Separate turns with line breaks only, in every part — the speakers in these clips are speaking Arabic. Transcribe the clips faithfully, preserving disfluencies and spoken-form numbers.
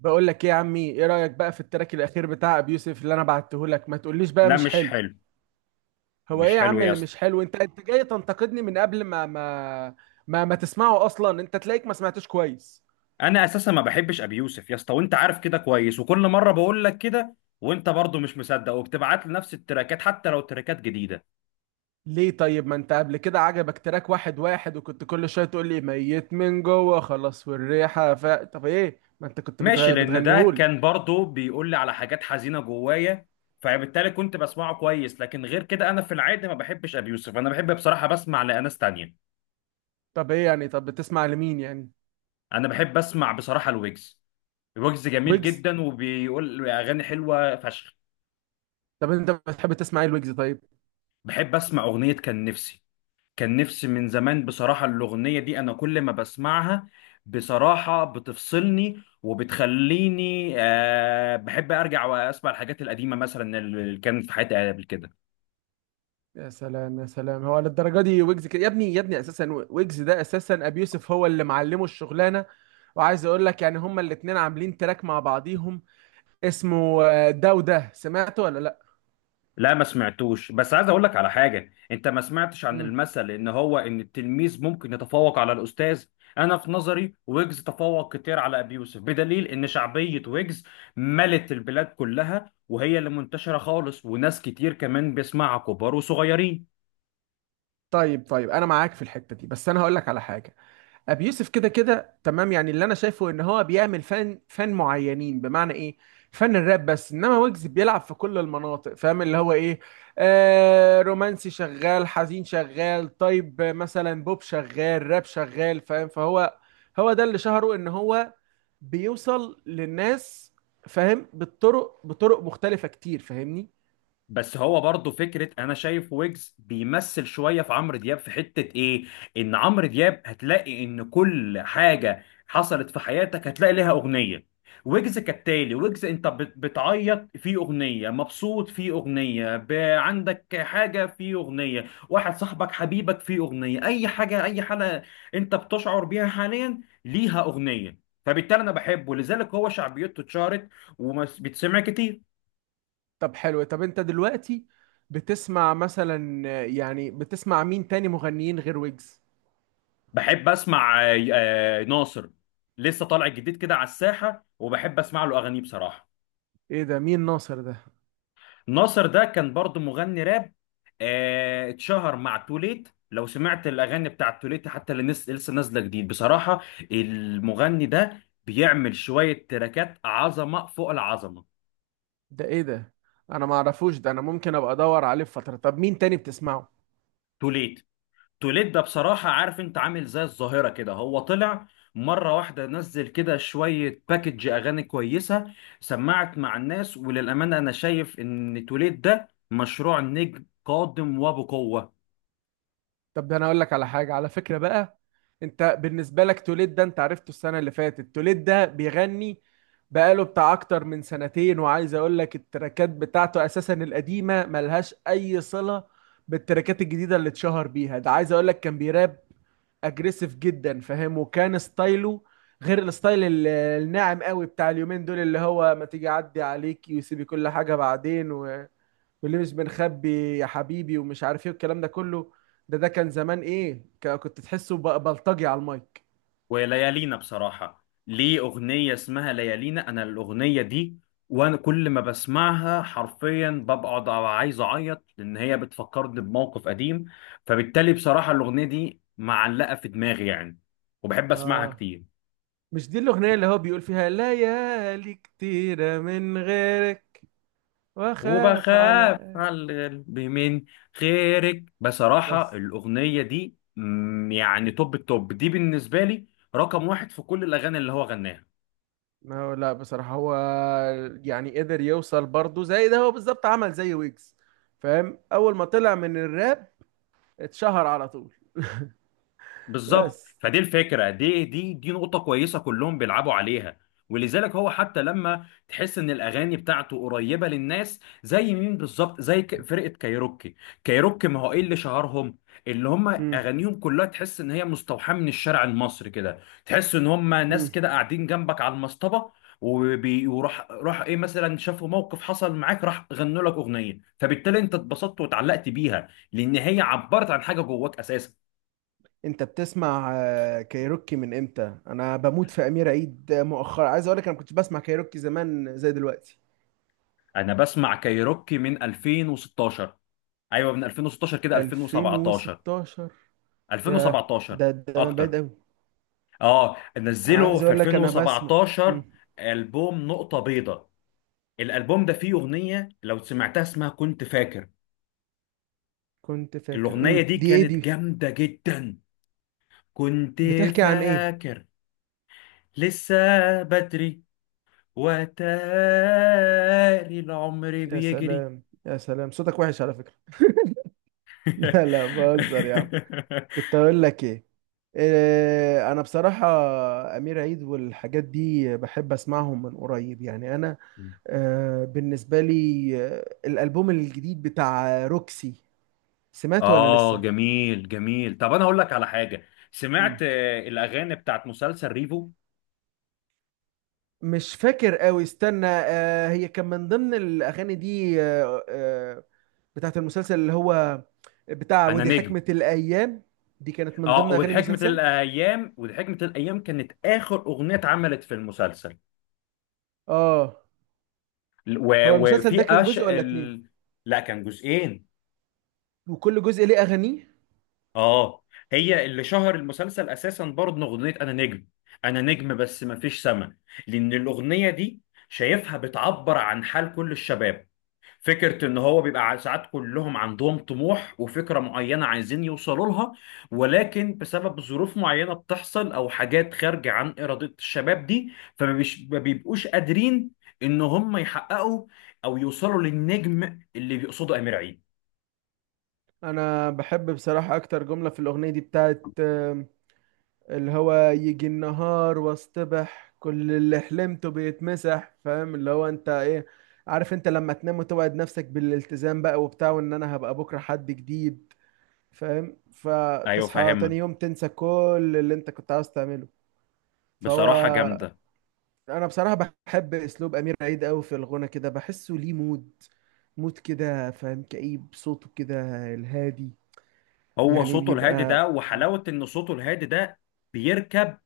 بقول لك ايه يا عمي، ايه رأيك بقى في التراك الاخير بتاع ابي يوسف اللي انا بعته لك؟ ما تقوليش بقى
لا
مش
مش
حلو.
حلو.
هو ايه
مش
يا
حلو
عم
يا
اللي
اسطى.
مش حلو؟ انت انت جاي تنتقدني من قبل ما ما ما, ما تسمعه اصلا، انت تلاقيك ما سمعتوش كويس.
انا اساسا ما بحبش ابي يوسف يا اسطى، وانت عارف كده كويس وكل مره بقول لك كده. وانت برضو مش مصدق وبتبعت لي نفس التراكات حتى لو تراكات جديده.
ليه طيب؟ ما انت قبل كده عجبك تراك واحد واحد، وكنت كل شوية تقول لي ميت من جوه خلاص والريحة، ف طب ايه؟ ما انت كنت
ماشي،
بتغ...
لان ده
بتغنيهولي.
كان برضو بيقول لي على حاجات حزينه جوايا، فبالتالي كنت بسمعه كويس. لكن غير كده انا في العادي ما بحبش ابي يوسف، انا بحب بصراحه بسمع لاناس تانية.
طب ايه يعني؟ طب بتسمع لمين يعني؟
انا بحب اسمع بصراحه الويجز. الويجز جميل
ويجز؟
جدا وبيقول اغاني حلوه فشخ.
طب انت بتحب تسمع ايه الويجز؟ طيب.
بحب اسمع اغنيه كان نفسي. كان نفسي من زمان، بصراحة الأغنية دي أنا كل ما بسمعها بصراحة بتفصلني وبتخليني. آه بحب أرجع وأسمع الحاجات القديمة مثلا اللي كانت في حياتي قبل كده.
يا سلام يا سلام، هو للدرجه دي ويجز كده يا ابني؟ يا ابني اساسا ويجز ده اساسا ابي يوسف هو اللي معلمه الشغلانه. وعايز اقول لك يعني هما الاتنين عاملين تراك مع بعضيهم. اسمه آه، ده، وده سمعته ولا لا؟
لا ما سمعتوش، بس عايز أقول لك على حاجة. أنت ما سمعتش عن
امم.
المثل إن هو إن التلميذ ممكن يتفوق على الأستاذ. أنا في نظري ويجز تفوق كتير على أبي يوسف، بدليل إن شعبية ويجز ملت البلاد كلها وهي اللي منتشرة خالص، وناس كتير كمان بيسمعها كبار وصغيرين.
طيب، طيب، انا معاك في الحته دي، بس انا هقول لك على حاجه. ابي يوسف كده كده تمام، يعني اللي انا شايفه ان هو بيعمل فن فن معينين، بمعنى ايه؟ فن الراب بس، انما ويجز بيلعب في كل المناطق، فاهم اللي هو ايه؟ آه رومانسي شغال، حزين شغال، طيب مثلا بوب شغال، راب شغال، فاهم؟ فهو هو ده اللي شهره، ان هو بيوصل للناس. فاهم؟ بالطرق بطرق مختلفة كتير، فاهمني؟
بس هو برضه فكرة، أنا شايف ويجز بيمثل شوية في عمرو دياب في حتة إيه؟ إن عمرو دياب هتلاقي إن كل حاجة حصلت في حياتك هتلاقي لها أغنية. ويجز كالتالي، ويجز أنت بت- بتعيط في أغنية، مبسوط في أغنية، ب- عندك حاجة في أغنية، واحد صاحبك حبيبك في أغنية، أي حاجة أي حالة أنت بتشعر بيها حاليا ليها أغنية. فبالتالي أنا بحبه، لذلك هو شعبيته اتشهرت وبتسمع كتير.
طب حلو. طب انت دلوقتي بتسمع مثلا، يعني بتسمع مين تاني مغنيين غير ويجز؟
بحب اسمع آه، آه، ناصر. لسه طالع جديد كده على الساحه، وبحب اسمع له اغانيه بصراحه.
ايه ده؟ مين ناصر ده؟
ناصر ده كان برضو مغني راب. آه، اتشهر مع توليت. لو سمعت الاغاني بتاعت توليت حتى اللي نس- لسه نازله جديد بصراحه، المغني ده بيعمل شويه تراكات عظمه فوق العظمه.
ده ايه ده؟ انا ما اعرفوش ده، انا ممكن ابقى ادور عليه في فتره. طب مين تاني بتسمعه؟
توليت. توليد ده بصراحة، عارف انت عامل زي الظاهرة كده. هو طلع مرة واحدة، نزل كده شوية باكج أغاني كويسة، سمعت مع الناس، وللأمانة أنا شايف إن توليد ده مشروع نجم قادم وبقوة.
طب ده انا اقول لك على حاجه على فكره بقى. انت بالنسبه لك توليد ده، انت عرفته السنه اللي فاتت، توليد ده بيغني بقاله بتاع اكتر من سنتين، وعايز اقول لك التراكات بتاعته اساسا القديمه ملهاش اي صله بالتراكات الجديده اللي اتشهر بيها ده، عايز اقول لك كان بيراب اجريسيف جدا، فاهم؟ وكان ستايله غير الستايل ال- الناعم قوي بتاع اليومين دول، اللي هو ما تيجي اعدي عليك ويسيبي كل حاجه بعدين و... واللي مش بنخبي يا حبيبي، ومش عارف ايه والكلام ده كله. ده ده كان زمان ايه، ك- كنت تحسه ب- بلطجي على المايك.
وليالينا، بصراحة ليه أغنية اسمها ليالينا، أنا الأغنية دي وأنا كل ما بسمعها حرفيا ببقى عايز أعيط، لأن هي بتفكرني بموقف قديم. فبالتالي بصراحة الأغنية دي معلقة في دماغي يعني، وبحب أسمعها
اه.
كتير.
مش دي الاغنيه اللي هو بيقول فيها ليالي كتيره من غيرك واخاف على؟
وبخاف على القلب من غيرك. بصراحة
بس
الأغنية دي مم، يعني توب التوب دي بالنسبة لي، رقم واحد في كل الأغاني اللي هو غناها.
ما هو لا، بصراحة هو يعني قدر يوصل برضه زي ده، هو بالظبط عمل زي ويجز، فاهم؟ أول ما طلع من الراب اتشهر على طول.
بالظبط،
بس.
فدي الفكره دي دي دي نقطه كويسه كلهم بيلعبوا عليها. ولذلك هو حتى لما تحس ان الاغاني بتاعته قريبه للناس زي مين، بالظبط زي ك- فرقه كايروكي. كايروكي، ما هو ايه اللي شهرهم؟ اللي هم
مم.
اغانيهم كلها تحس ان هي مستوحاه من الشارع المصري كده، تحس ان هم ناس
مم.
كده قاعدين جنبك على المصطبه. وبي- وراح راح ايه، مثلا شافوا موقف حصل معاك راح غنوا لك اغنيه، فبالتالي انت اتبسطت واتعلقت بيها لان هي عبرت عن حاجه جواك اساسا.
أنت بتسمع آه، كايروكي من إمتى؟ أنا بموت في أمير عيد مؤخرا، عايز أقول لك أنا كنت بسمع كايروكي زمان زي دلوقتي؟
انا بسمع كايروكي من ألفين وستاشر. ايوه، من ألفين وستاشر كده، ألفين وسبعتاشر.
ألفين وستاشر؟ ياه،
ألفين وسبعتاشر،
ده ده من بعيد
اكتر.
أوي.
اه،
أنا
نزلوا
عايز
في
أقول لك أنا بسمع.
ألفين وسبعتاشر.
مم.
البوم نقطة بيضاء، الالبوم ده فيه اغنية لو سمعتها اسمها كنت فاكر.
كنت فاكر.
الاغنية
مم.
دي
دي إيه
كانت
دي؟
جامدة جدا. كنت
بتحكي عن إيه؟
فاكر، لسه بدري، وتاري العمر
يا
بيجري.
سلام يا سلام، صوتك وحش على فكرة. لا، لا، بهزر يا عم. كنت اقول لك ايه؟ إيه، انا بصراحه امير عيد والحاجات دي بحب اسمعهم من قريب يعني، انا آه، بالنسبه لي آه، الالبوم الجديد بتاع روكسي، سمعته ولا
اه
لسه؟
جميل جميل. طب انا اقول لك على حاجه، سمعت
مم.
آه، الاغاني بتاعت مسلسل ريفو؟
مش فاكر قوي، استنى، آه، هي كان من ضمن الاغاني دي، آه، آه، بتاعت المسلسل اللي هو بتاع،
انا
ودي
نجم.
حكمة الايام؟ دي كانت من
اه،
ضمن اغاني
وحكمه
المسلسل.
الايام. وحكمه الايام كانت اخر اغنيه اتعملت في المسلسل.
اه.
و-
هو المسلسل
وفي
ده كان
أش
جزء ولا اتنين؟
ال... لا، كان جزئين.
وكل جزء ليه اغانيه؟
اه. هي اللي شهر المسلسل اساسا برضه، اغنيه انا نجم. انا نجم بس ما فيش سما. لان الاغنيه دي شايفها بتعبر عن حال كل الشباب. فكرة إن هو بيبقى ع- ساعات كلهم عندهم طموح وفكرة معينة عايزين يوصلوا لها، ولكن بسبب ظروف معينة بتحصل أو حاجات خارجة عن إرادة الشباب دي فما بيش- ما بيبقوش قادرين إن هم يحققوا أو يوصلوا للنجم اللي بيقصده أمير عيد.
انا بحب بصراحة اكتر جملة في الاغنية دي بتاعت آم، اللي هو يجي النهار واصطبح كل اللي حلمته بيتمسح، فاهم اللي هو انت ايه؟ عارف انت لما تنام وتوعد نفسك بالالتزام بقى وبتاع، وان انا هبقى بكرة حد جديد، فاهم؟
أيوه
فتصحى
فاهمها،
تاني يوم تنسى كل اللي انت كنت عاوز تعمله. فهو
بصراحة جامدة.
انا بصراحة بحب اسلوب امير عيد قوي في الغنى كده، بحسه ليه مود، مود كده، فاهم؟ كئيب صوته كده، الهادي،
هو
يعني
صوته الهادي ده،
بيبقى.
وحلاوة إن صوته الهادي ده بيركب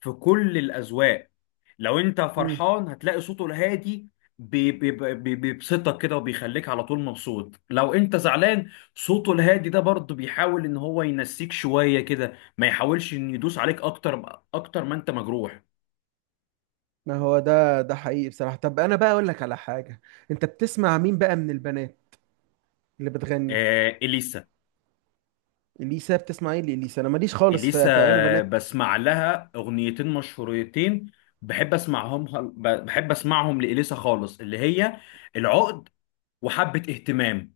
في كل الأذواق. لو أنت
امم.
فرحان هتلاقي صوته الهادي بي- بي- بي- بيبسطك كده وبيخليك على طول مبسوط. لو أنت زعلان صوته الهادي ده برضه بيحاول إن هو ينسيك شوية كده، ما يحاولش إن يدوس عليك أكتر، أكتر ما أنت مجروح.
ما هو ده ده حقيقي بصراحة. طب أنا بقى أقول لك على حاجة، أنت بتسمع مين بقى من البنات اللي بتغني؟
آه إليسا.
إليسا؟ بتسمع إيه لإليسا؟ أنا ماليش خالص في,
إليسا
في أغاني بنات.
بسمع لها أغنيتين مشهورتين، بحب أسمعهم. بحب أسمعهم لإليسا خالص، اللي هي العقد وحبة اهتمام.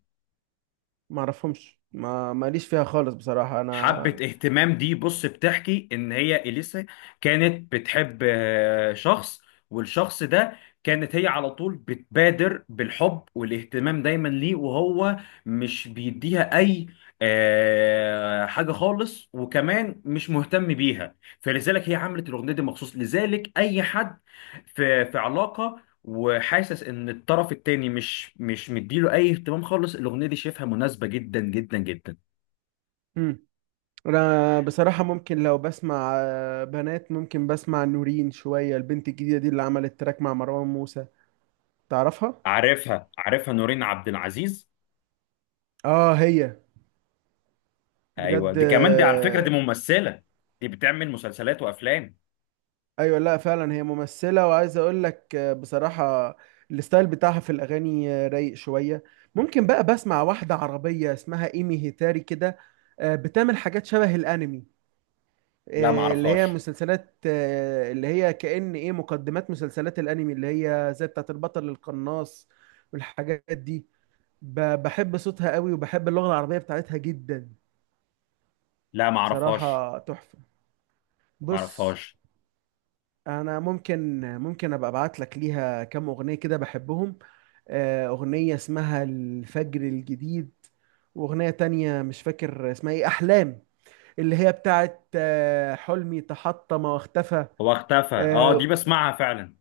ما أعرفهمش، ما ماليش فيها خالص بصراحة
حبة
أنا.
اهتمام دي بص، بتحكي ان هي اليسا كانت بتحب آه، شخص، والشخص ده كانت هي على طول بتبادر بالحب والاهتمام دايما ليه، وهو مش بيديها اي آه، حاجة خالص وكمان مش مهتم بيها. فلذلك هي عملت الاغنية دي مخصوص، لذلك اي حد في في علاقة وحاسس ان الطرف التاني مش مش مديله اي اهتمام خالص، الاغنية دي شايفها مناسبة جدا جدا جدا.
امم. أنا بصراحة ممكن لو بسمع آه، بنات، ممكن بسمع نورين شوية، البنت الجديدة دي اللي عملت تراك مع مروان موسى. تعرفها؟
عارفها عارفها، نورين عبد العزيز.
آه، هي
ايوه،
بجد
دي كمان دي على فكره
آه،
دي ممثله، دي بتعمل مسلسلات وافلام.
ايوه، لا فعلا هي ممثله، وعايز اقول لك آه، بصراحه الستايل بتاعها في الاغاني آه، رايق شويه. ممكن بقى بسمع واحده عربيه اسمها ايمي هيتاري كده، آه، بتعمل حاجات شبه الانمي،
لا ما
آه، اللي هي
اعرفهاش.
مسلسلات، آه، اللي هي كأن ايه، مقدمات مسلسلات الانمي اللي هي زي بتاعت البطل القناص والحاجات دي. ب- بحب صوتها قوي، وبحب اللغه العربيه بتاعتها جدا،
لا ما اعرفهاش.
بصراحه تحفه.
ما
بص،
اعرفهاش.
انا ممكن ممكن ابقى ابعت لك ليها كام اغنيه كده بحبهم. آه، اغنيه اسمها الفجر الجديد، واغنيه تانية مش فاكر اسمها ايه، احلام، اللي هي بتاعت آه، حلمي تحطم واختفى.
هو اختفى، اه
آه،
دي بسمعها فعلا.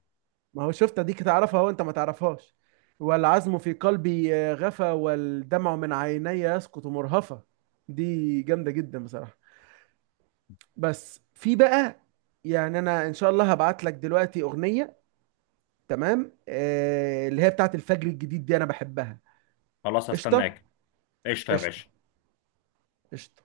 ما هو شفت؟ دي تعرفها وانت ما تعرفهاش. والعزم في قلبي آه، غفى، والدمع من عيني يسقط مرهفة، دي جامدة جدا بصراحة. بس في بقى، يعني انا ان شاء الله هبعت لك دلوقتي اغنية، تمام، آه اللي هي بتاعت الفجر الجديد دي انا بحبها.
خلاص
قشطه.
هستناك. قشطه يا
قشطه
باشا.
قشطه.